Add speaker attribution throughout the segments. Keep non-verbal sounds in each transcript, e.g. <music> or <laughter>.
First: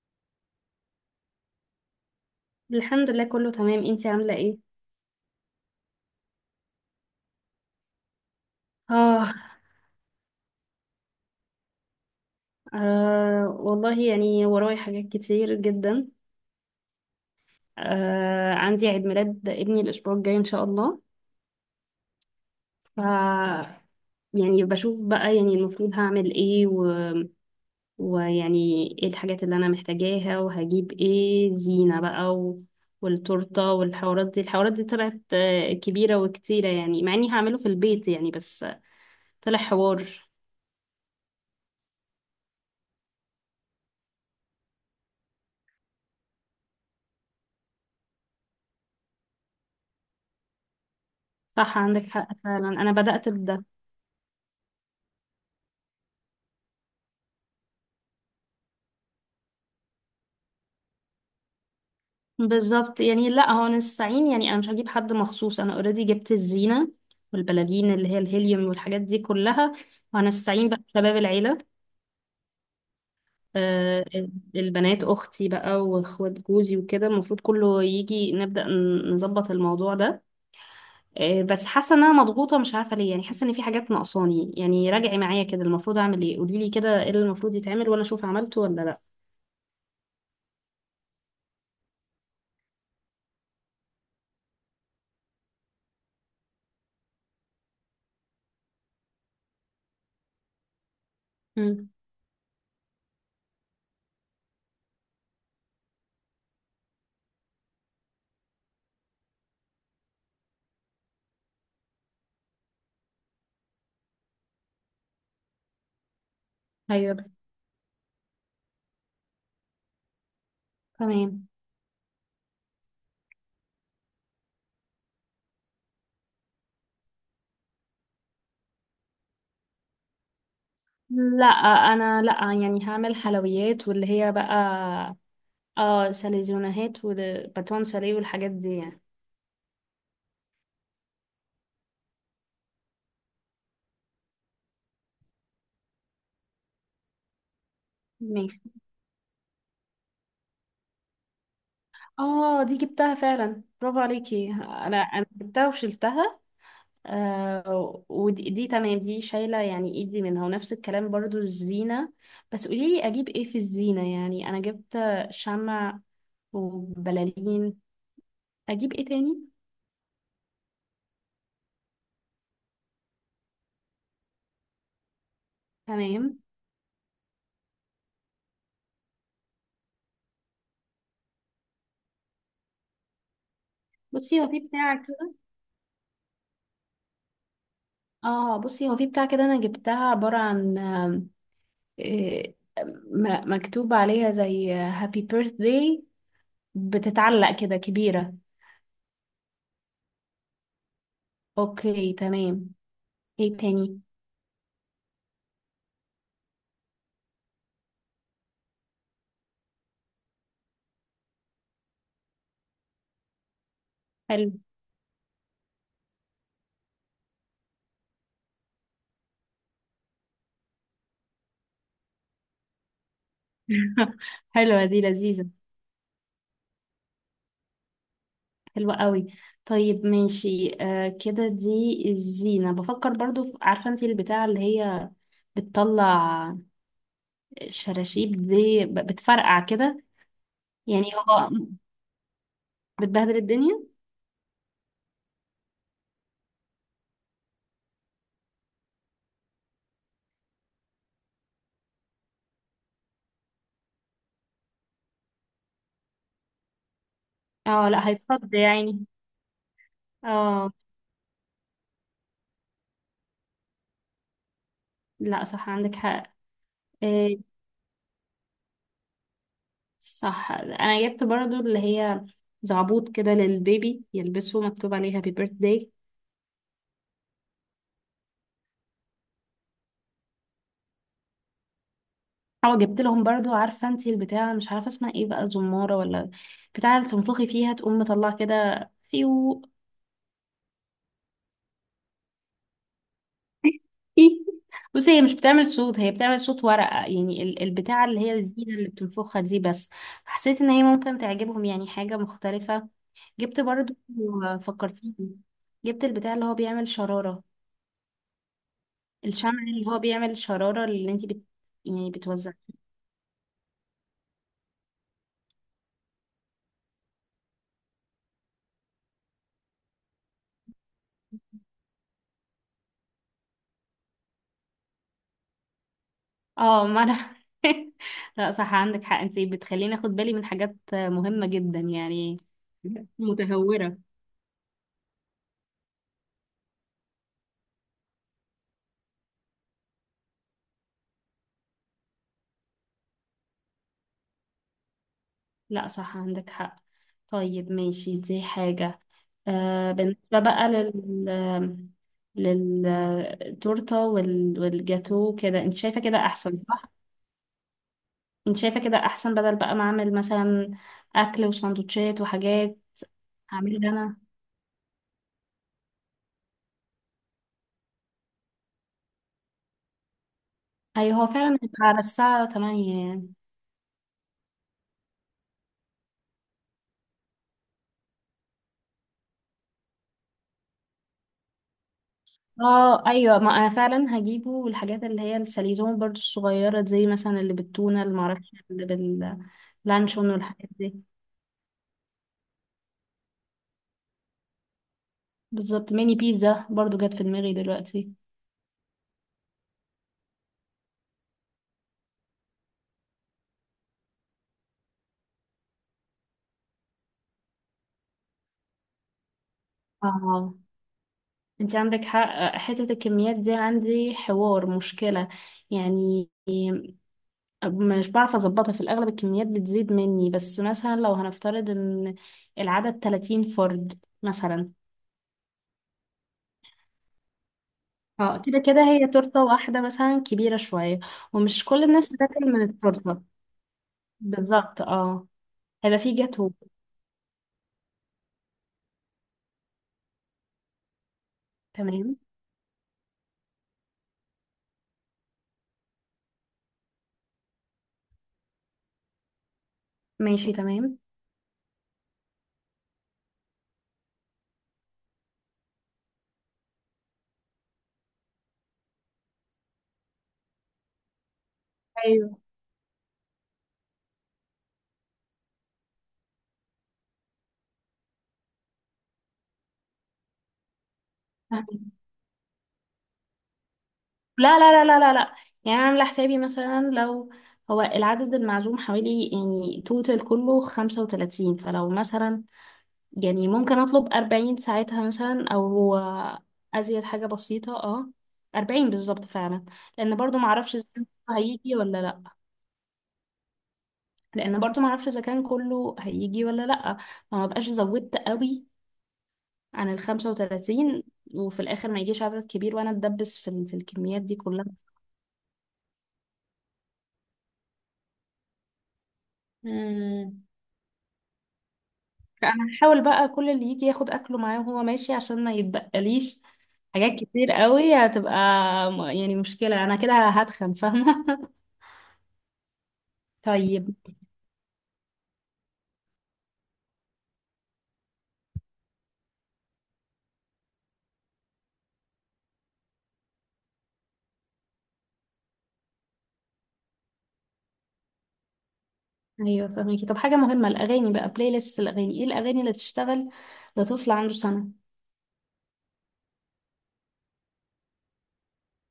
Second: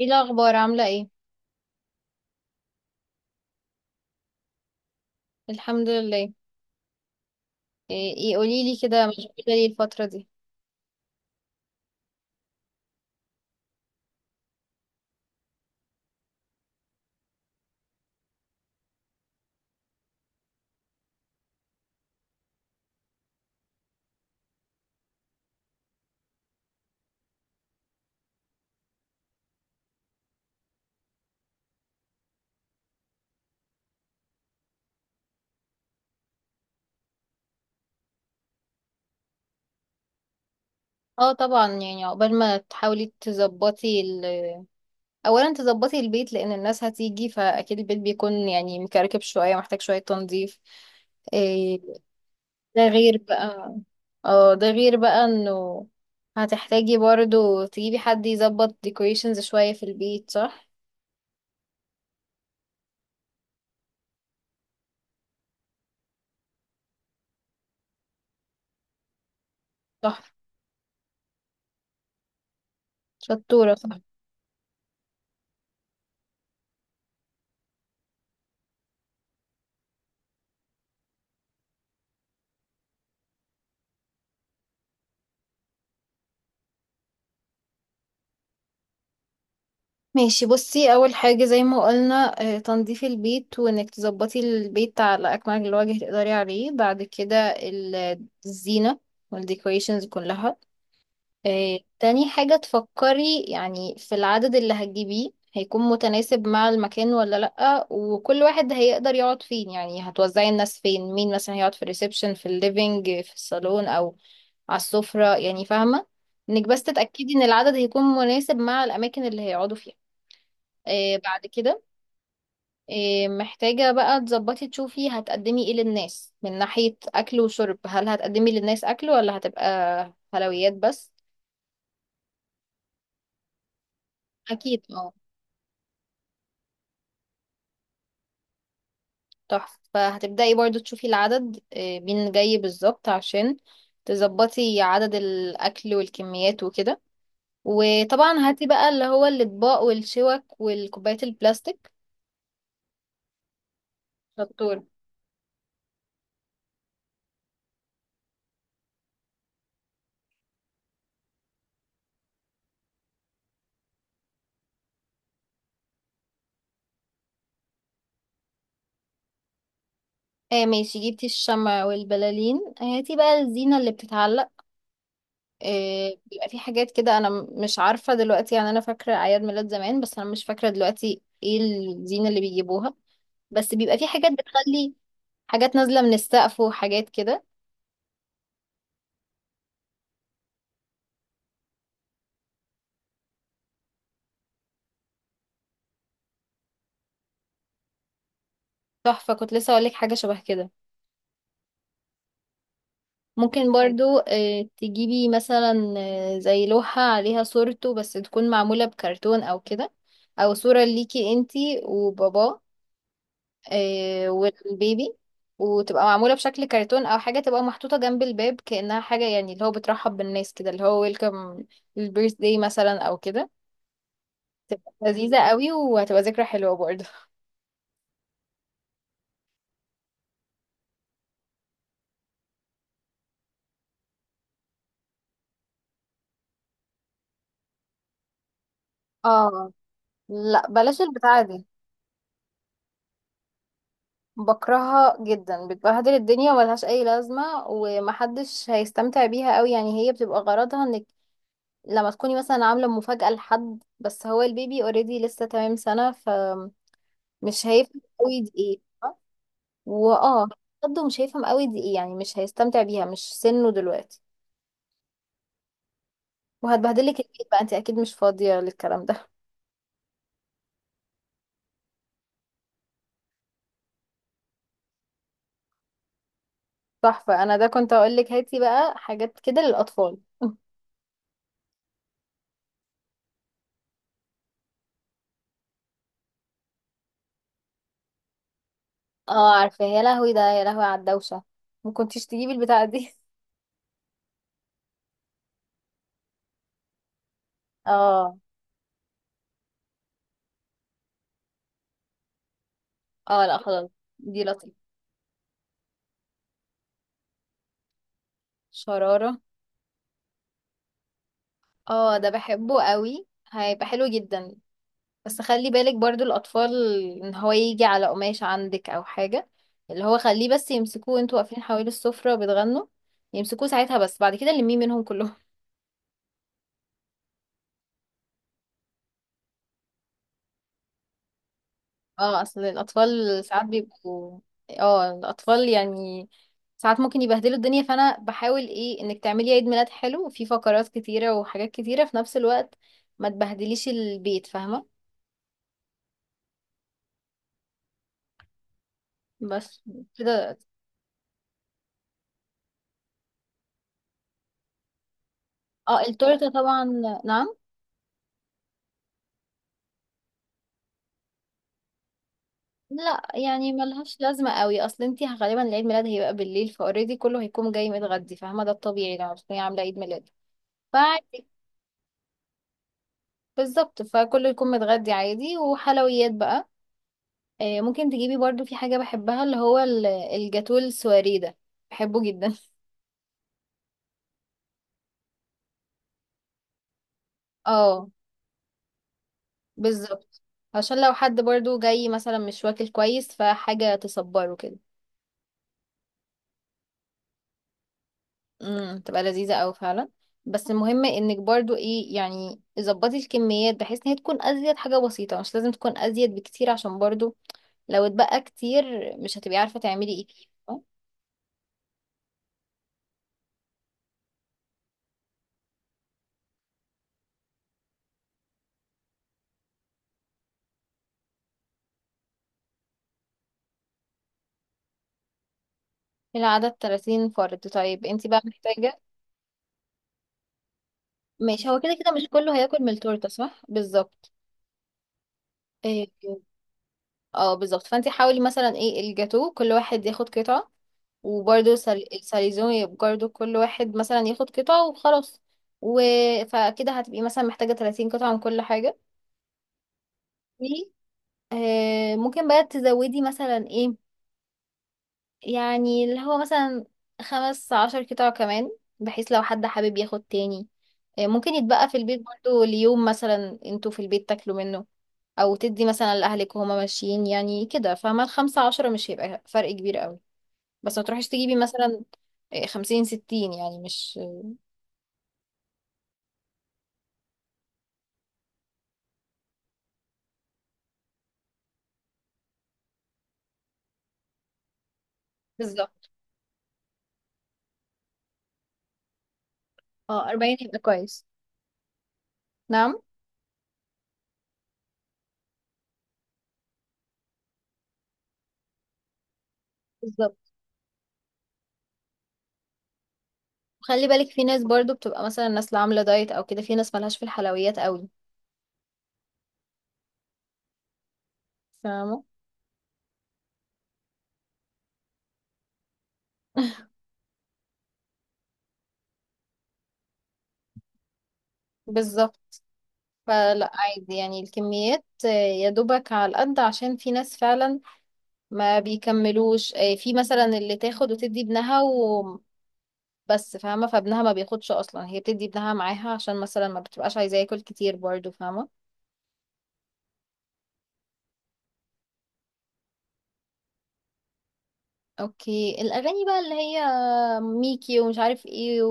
Speaker 1: ايه الاخبار؟ عامله ايه؟
Speaker 2: الحمد لله، كله تمام. انتي عاملة ايه؟
Speaker 1: الحمد لله. ايه، قولي لي كده، مشغوله
Speaker 2: آه,
Speaker 1: ايه الفتره دي؟
Speaker 2: آه والله، يعني وراي حاجات كتير جدا. عندي عيد ميلاد ابني الأسبوع الجاي إن شاء الله. ف يعني بشوف بقى، يعني المفروض هعمل ايه و... ويعني ايه الحاجات اللي أنا محتاجاها، وهجيب ايه زينة بقى و... والتورتة والحوارات دي. الحوارات دي طلعت كبيرة وكتيرة، يعني مع إني هعمله في البيت يعني، بس طلع حوار.
Speaker 1: اه طبعا، يعني عقبال ما تحاولي تظبطي اولا تظبطي البيت، لان الناس هتيجي فاكيد البيت بيكون يعني مكركب شويه، محتاج شويه تنظيف.
Speaker 2: صح،
Speaker 1: إيه
Speaker 2: عندك حق فعلا،
Speaker 1: ده
Speaker 2: أنا
Speaker 1: غير
Speaker 2: بدأت بده.
Speaker 1: بقى؟ اه، ده غير بقى انه هتحتاجي برضو تجيبي حد يظبط ديكوريشنز شويه في البيت، صح؟
Speaker 2: بالظبط، يعني لا هو نستعين، يعني انا مش هجيب حد مخصوص، انا اوريدي جبت الزينه والبلالين اللي هي الهيليوم والحاجات دي كلها،
Speaker 1: صح.
Speaker 2: وهنستعين بقى بشباب العيله.
Speaker 1: شطوره.
Speaker 2: آه، البنات اختي بقى واخوات جوزي وكده، المفروض كله يجي نبدا نظبط الموضوع ده. بس حاسه ان انا مضغوطه، مش عارفه ليه، يعني حاسه ان في حاجات ناقصاني. يعني راجعي معايا كده، المفروض اعمل ايه؟ قولي لي كده ايه اللي المفروض يتعمل وانا اشوف عملته ولا لا.
Speaker 1: ماشي، بصي اول حاجه زي ما قلنا، تنظيف البيت، وانك تظبطي البيت على اكمل الوجه تقدري عليه. بعد كده الزينه والديكوريشنز كلها.
Speaker 2: امم.
Speaker 1: تاني حاجه تفكري يعني في العدد اللي هتجيبيه، هيكون متناسب مع المكان ولا لأ، وكل واحد هيقدر يقعد فين، يعني هتوزعي الناس فين، مين مثلا هيقعد في الريسبشن، في الليفينج، في الصالون او على السفره، يعني فاهمه؟ انك بس
Speaker 2: ايوه بس.
Speaker 1: تتأكدي ان العدد هيكون مناسب مع الاماكن اللي هيقعدوا فيها. بعد
Speaker 2: تمام.
Speaker 1: كده محتاجة بقى تظبطي، تشوفي هتقدمي ايه للناس من ناحية أكل وشرب. هل هتقدمي للناس أكل ولا هتبقى حلويات بس؟
Speaker 2: لا، انا لا. يعني هعمل حلويات، واللي هي بقى
Speaker 1: أكيد اه.
Speaker 2: اه ساليزونهات وباتون ساليه والحاجات دي يعني.
Speaker 1: تحفة. فهتبدأي برضو تشوفي العدد، مين جاي بالظبط عشان تظبطي عدد الأكل والكميات وكده. وطبعا
Speaker 2: ماشي.
Speaker 1: هاتي بقى اللي هو الأطباق والشوك والكوبايات البلاستيك.
Speaker 2: اه دي جبتها فعلا، برافو عليكي،
Speaker 1: شطور.
Speaker 2: انا جبتها وشلتها. آه، ودي دي تمام، دي شايله يعني ايدي منها. ونفس الكلام برضو الزينه، بس قولي لي اجيب ايه في الزينه. يعني انا جبت شمع وبلالين، اجيب ايه تاني؟
Speaker 1: آه ماشي، جبتي الشمع والبلالين، هاتي بقى الزينة اللي بتتعلق.
Speaker 2: تمام.
Speaker 1: بيبقى في حاجات كده، انا مش عارفه دلوقتي، يعني انا فاكره اعياد ميلاد زمان بس انا مش فاكره دلوقتي ايه الزينه اللي بيجيبوها. بس بيبقى في حاجات
Speaker 2: بصي هو في
Speaker 1: بتخلي
Speaker 2: بتاع كده.
Speaker 1: حاجات نازله من السقف وحاجات كده.
Speaker 2: اه بصي، هو في بتاع كده انا جبتها، عبارة عن إيه، مكتوب عليها زي هابي بيرثداي، بتتعلق كده كبيرة.
Speaker 1: تحفه، كنت لسه اقول لك حاجه شبه كده.
Speaker 2: اوكي تمام. ايه
Speaker 1: ممكن
Speaker 2: تاني؟
Speaker 1: برضو تجيبي مثلا، زي لوحه عليها صورته بس تكون معموله بكرتون او كده، او صوره ليكي انتي وباباه
Speaker 2: حلو.
Speaker 1: والبيبي، وتبقى معمولة بشكل كرتون أو حاجة، تبقى محطوطة جنب الباب كأنها حاجة، يعني اللي هو بترحب بالناس كده، اللي هو ويلكم للبيرث داي مثلا أو كده.
Speaker 2: <laughs> حلوة دي،
Speaker 1: لذيذة
Speaker 2: لذيذة.
Speaker 1: قوي، وهتبقى ذكرى حلوة برضه.
Speaker 2: حلوة قوي. طيب ماشي، آه كده دي الزينة. بفكر برضو عارفة انتي البتاعة اللي هي بتطلع شراشيب دي، بتفرقع
Speaker 1: اه
Speaker 2: كده.
Speaker 1: لا، بلاش
Speaker 2: يعني
Speaker 1: البتاعة
Speaker 2: هو
Speaker 1: دي.
Speaker 2: بتبهدل الدنيا.
Speaker 1: بكرهها جدا، بتبهدل الدنيا وملهاش أي لازمة، ومحدش هيستمتع بيها قوي. يعني هي بتبقى غرضها انك لما تكوني مثلا عاملة مفاجأة لحد، بس هو البيبي اوريدي لسه تمام سنة، فمش
Speaker 2: اه
Speaker 1: هيفهم
Speaker 2: لا
Speaker 1: قوي دي
Speaker 2: هيتصد
Speaker 1: ايه.
Speaker 2: يعني.
Speaker 1: واه،
Speaker 2: اه.
Speaker 1: برضه مش هيفهم قوي دي ايه، يعني مش هيستمتع بيها، مش سنه دلوقتي.
Speaker 2: لا صح، عندك حق.
Speaker 1: وهتبهدلك
Speaker 2: آه،
Speaker 1: البيت بقى، انت اكيد مش فاضية للكلام ده.
Speaker 2: صح انا جبت برضو اللي هي زعبوط كده للبيبي يلبسه مكتوب عليها هابي بيرث داي.
Speaker 1: <laughs> صح، فانا ده كنت اقول لك هاتي بقى حاجات كده للاطفال. <laughs>
Speaker 2: اه جبت لهم برضو، عارفه انتي البتاع مش عارفه اسمها ايه بقى، زماره ولا بتاع، اللي تنفخي فيها تقوم مطلع كده
Speaker 1: اه
Speaker 2: فيو.
Speaker 1: عارفة، يا لهوي ده، يا لهوي على الدوشة، ما كنتيش تجيبي البتاعة دي.
Speaker 2: <laughs> بصي هي مش بتعمل صوت، هي بتعمل صوت ورقه يعني، ال-
Speaker 1: <laughs>
Speaker 2: البتاعه اللي هي
Speaker 1: اه.
Speaker 2: الزينه اللي بتنفخها دي بس. حسيت ان هي ممكن تعجبهم، يعني حاجه مختلفه.
Speaker 1: اه لا
Speaker 2: جبت
Speaker 1: خلاص،
Speaker 2: برضو،
Speaker 1: دي لطيفة.
Speaker 2: فكرتيني، جبت البتاع اللي هو بيعمل شراره،
Speaker 1: شرارة.
Speaker 2: الشمع اللي هو بيعمل الشرارة اللي انتي بت... يعني
Speaker 1: اه ده
Speaker 2: بتوزع.
Speaker 1: بحبه قوي، هيبقى حلو جدا. بس خلي بالك برضو الأطفال، إن هو يجي على قماشة عندك أو حاجة. اللي هو خليه بس يمسكوه وانتوا واقفين حوالي السفرة وبتغنوا، يمسكوه ساعتها بس، بعد كده لميه منهم كلهم.
Speaker 2: اه ما انا. <laughs> لا صح عندك حق، انتي بتخليني اخد بالي من حاجات مهمة جدا
Speaker 1: <laughs>
Speaker 2: يعني.
Speaker 1: اه أصل الأطفال ساعات
Speaker 2: متهورة.
Speaker 1: بيبقوا، اه الأطفال يعني ساعات ممكن يبهدلوا الدنيا. فأنا بحاول ايه، إنك تعملي عيد ميلاد حلو وفيه فقرات كتيرة وحاجات كتيرة في نفس الوقت، ما تبهدليش البيت، فاهمة؟
Speaker 2: لا صح عندك حق. طيب ماشي، دي حاجة.
Speaker 1: بس
Speaker 2: آه، بالنسبة
Speaker 1: كده.
Speaker 2: بقى للتورتة وال... والجاتو، كده انت
Speaker 1: اه
Speaker 2: شايفة كده
Speaker 1: التورتة
Speaker 2: احسن
Speaker 1: طبعا.
Speaker 2: صح؟
Speaker 1: نعم.
Speaker 2: انت شايفة كده احسن، بدل بقى ما اعمل مثلا اكل وسندوتشات وحاجات.
Speaker 1: لا يعني
Speaker 2: هعملها انا.
Speaker 1: ملهاش لازمة قوي، اصل انتي غالبا العيد ميلاد هيبقى بالليل، فاوريدي كله هيكون جاي متغدي، فاهمة؟ ده الطبيعي لما تكوني عاملة عيد ميلاد.
Speaker 2: ايوه، هو
Speaker 1: فعادي.
Speaker 2: فعلا هيبقى على الساعة 8 يعني.
Speaker 1: بالظبط، فكله يكون متغدي عادي، وحلويات بقى. ممكن تجيبي برضو في حاجة بحبها، اللي هو الجاتو السواري ده، بحبه جدا. <laughs>
Speaker 2: اه ايوه، ما انا فعلا هجيبه. والحاجات اللي هي السليزون برضو الصغيرة، زي مثلا اللي بالتونة
Speaker 1: اه
Speaker 2: اللي معرفش، اللي باللانشون
Speaker 1: بالظبط.
Speaker 2: والحاجات دي.
Speaker 1: عشان لو حد برضو جاي مثلا مش واكل كويس، فحاجة تصبره كده.
Speaker 2: بالظبط، ميني بيتزا برضو جت في دماغي دلوقتي.
Speaker 1: امم، تبقى لذيذة أوي فعلا. بس المهم انك برضو ايه، يعني ظبطي الكميات بحيث ان هي تكون ازيد حاجة بسيطة، مش لازم تكون ازيد بكتير، عشان برضو لو اتبقى كتير مش هتبقي عارفة تعملي ايه فيه،
Speaker 2: اه.
Speaker 1: فاهمة؟
Speaker 2: انت عندك حق، حتة الكميات دي عندي حوار مشكلة يعني. مش بعرف اظبطها، في الاغلب الكميات بتزيد مني. بس مثلا لو هنفترض ان العدد 30 فرد مثلا،
Speaker 1: العدد 30 فرد؟ طيب انتي
Speaker 2: اه
Speaker 1: بقى
Speaker 2: كده كده
Speaker 1: محتاجة.
Speaker 2: هي تورتة واحدة مثلا كبيرة شوية، ومش
Speaker 1: ماشي، هو
Speaker 2: كل
Speaker 1: كده
Speaker 2: الناس
Speaker 1: كده مش
Speaker 2: بتاكل
Speaker 1: كله
Speaker 2: من
Speaker 1: هياكل من
Speaker 2: التورتة.
Speaker 1: التورتة، صح، بالظبط.
Speaker 2: بالظبط، اه. هيبقى
Speaker 1: إيه،
Speaker 2: في جاتو.
Speaker 1: اه بالظبط، فانت حاولي مثلا ايه، الجاتو كل واحد ياخد قطعة، وبرده
Speaker 2: تمام.
Speaker 1: الساليزون يبقى برضه كل واحد مثلا ياخد قطعة وخلاص، و... فكده هتبقي مثلا محتاجة 30 قطعة من كل حاجة.
Speaker 2: ماشي
Speaker 1: و
Speaker 2: تمام.
Speaker 1: آه ممكن بقى تزودي مثلا ايه، يعني اللي هو مثلا 15 قطع كمان، بحيث لو حد حابب ياخد تاني، آه ممكن يتبقى في البيت
Speaker 2: ايوه.
Speaker 1: برضه ليوم مثلا انتوا في البيت تاكلوا منه، او تدي مثلا لاهلك وهما ماشيين يعني كده، فاهمة؟ الـ15 مش هيبقى فرق كبير قوي. بس ما تروحيش تجيبي
Speaker 2: فاهمة.
Speaker 1: مثلا إيه، 50 60 يعني، مش
Speaker 2: لا لا لا لا لا لا، يعني انا عاملة حسابي مثلا، لو هو العدد المعزوم حوالي، يعني توتال كله خمسة وتلاتين، فلو مثلا يعني ممكن اطلب اربعين ساعتها مثلا، او
Speaker 1: بالظبط.
Speaker 2: ازيد حاجة بسيطة اه، اربعين بالظبط فعلا. لان
Speaker 1: اه
Speaker 2: برضو
Speaker 1: 40
Speaker 2: معرفش
Speaker 1: يبقى
Speaker 2: الزيت
Speaker 1: كويس.
Speaker 2: هيجي ولا لا.
Speaker 1: نعم
Speaker 2: لان برضو ما اعرفش اذا كان كله هيجي ولا لا، فما بقاش زودت قوي عن ال
Speaker 1: بالظبط.
Speaker 2: 35، وفي الاخر ما يجيش عدد كبير وانا اتدبس في
Speaker 1: خلي
Speaker 2: الكميات
Speaker 1: بالك
Speaker 2: دي
Speaker 1: في ناس
Speaker 2: كلها.
Speaker 1: برضو بتبقى مثلا الناس اللي عاملة دايت أو كده، في ناس ملهاش في الحلويات قوي،
Speaker 2: مم.
Speaker 1: فاهمة؟
Speaker 2: فانا هحاول بقى كل اللي يجي ياخد اكله معاه وهو ماشي، عشان ما يتبقليش
Speaker 1: <laughs>
Speaker 2: حاجات كتير قوي. هتبقى يعني مشكلة، انا كده هتخن، فاهمة. <laughs>
Speaker 1: بالظبط. فلا
Speaker 2: طيب.
Speaker 1: عادي يعني، الكميات يا دوبك على القد، عشان في ناس فعلا ما بيكملوش، في مثلا اللي تاخد وتدي ابنها وبس، فاهمة؟ فابنها ما بياخدش أصلا، هي بتدي ابنها معاها عشان مثلا ما بتبقاش عايزاه ياكل كتير برضو، فاهمة؟
Speaker 2: ايوه فاهمكي. طب حاجة مهمة، الاغاني بقى، بلاي ليست الاغاني، ايه الاغاني اللي تشتغل لطفل عنده سنة؟
Speaker 1: اوكي. الاغاني بقى اللي هي ميكي ومش عارف ايه،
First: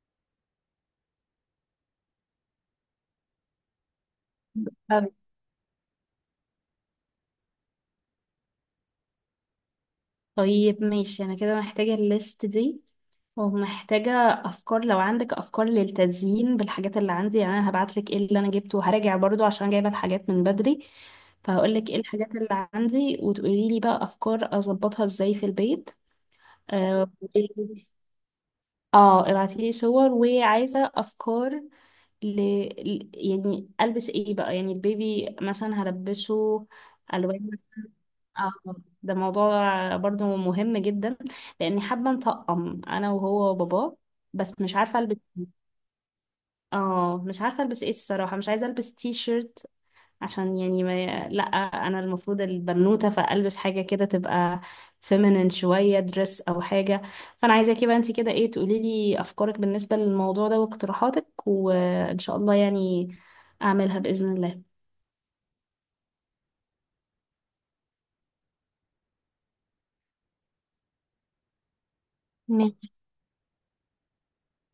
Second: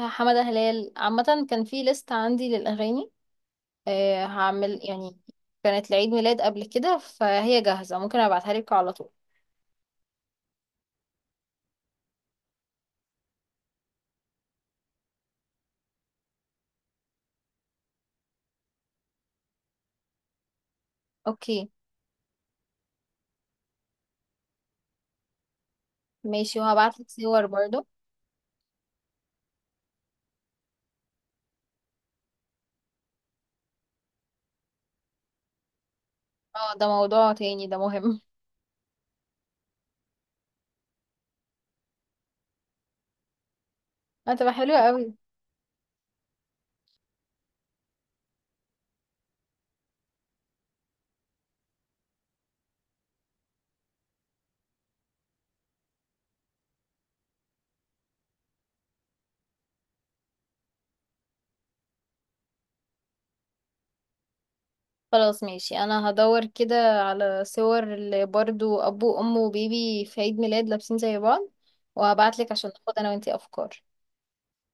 Speaker 1: وحمادة هلال. عامة كان في ليست عندي للاغاني، أه هعمل يعني، كانت لعيد ميلاد قبل كده فهي جاهزة، ممكن ابعتها لك على طول.
Speaker 2: طيب ماشي، انا كده محتاجة الليست دي، ومحتاجة افكار لو عندك افكار للتزيين بالحاجات اللي عندي. يعني انا هبعتلك ايه اللي انا جبته، وهراجع برضو عشان جايبة الحاجات من بدري.
Speaker 1: اوكي
Speaker 2: فهقولك ايه الحاجات اللي عندي وتقوليلي بقى افكار اظبطها ازاي في البيت.
Speaker 1: ماشي، وهبعت لك
Speaker 2: اه.
Speaker 1: صور برضو.
Speaker 2: <laughs> اه ابعتيلي صور. وعايزة افكار ل... يعني البس ايه بقى، يعني البيبي مثلا هلبسه
Speaker 1: اه ده موضوع
Speaker 2: الوان
Speaker 1: تاني، ده
Speaker 2: مثلا.
Speaker 1: مهم.
Speaker 2: اه ده موضوع برضو مهم جدا، لاني حابه نطقم انا وهو وباباه،
Speaker 1: <laughs> هتبقى
Speaker 2: بس مش
Speaker 1: حلوة
Speaker 2: عارفه
Speaker 1: قوي.
Speaker 2: البس. اه مش عارفه البس ايه الصراحه، مش عايزه البس تي شيرت، عشان يعني ما لا، انا المفروض البنوته، فالبس حاجه كده تبقى فيمينين شويه، دريس او حاجه. فانا عايزاكي بقى انت كده ايه، تقولي لي افكارك بالنسبه للموضوع ده واقتراحاتك، وان شاء الله يعني اعملها باذن الله.
Speaker 1: خلاص ماشي، انا هدور كده على صور اللي برضو ابو وام وبيبي في عيد ميلاد لابسين زي بعض، وهبعت لك عشان
Speaker 2: ماشي.
Speaker 1: ناخد انا وانتي افكار.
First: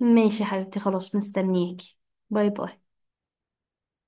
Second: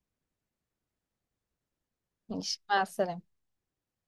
Speaker 2: ماشي يا حبيبتي، خلاص مستنياكي. باي
Speaker 1: ماشي،
Speaker 2: باي.
Speaker 1: مع السلامة.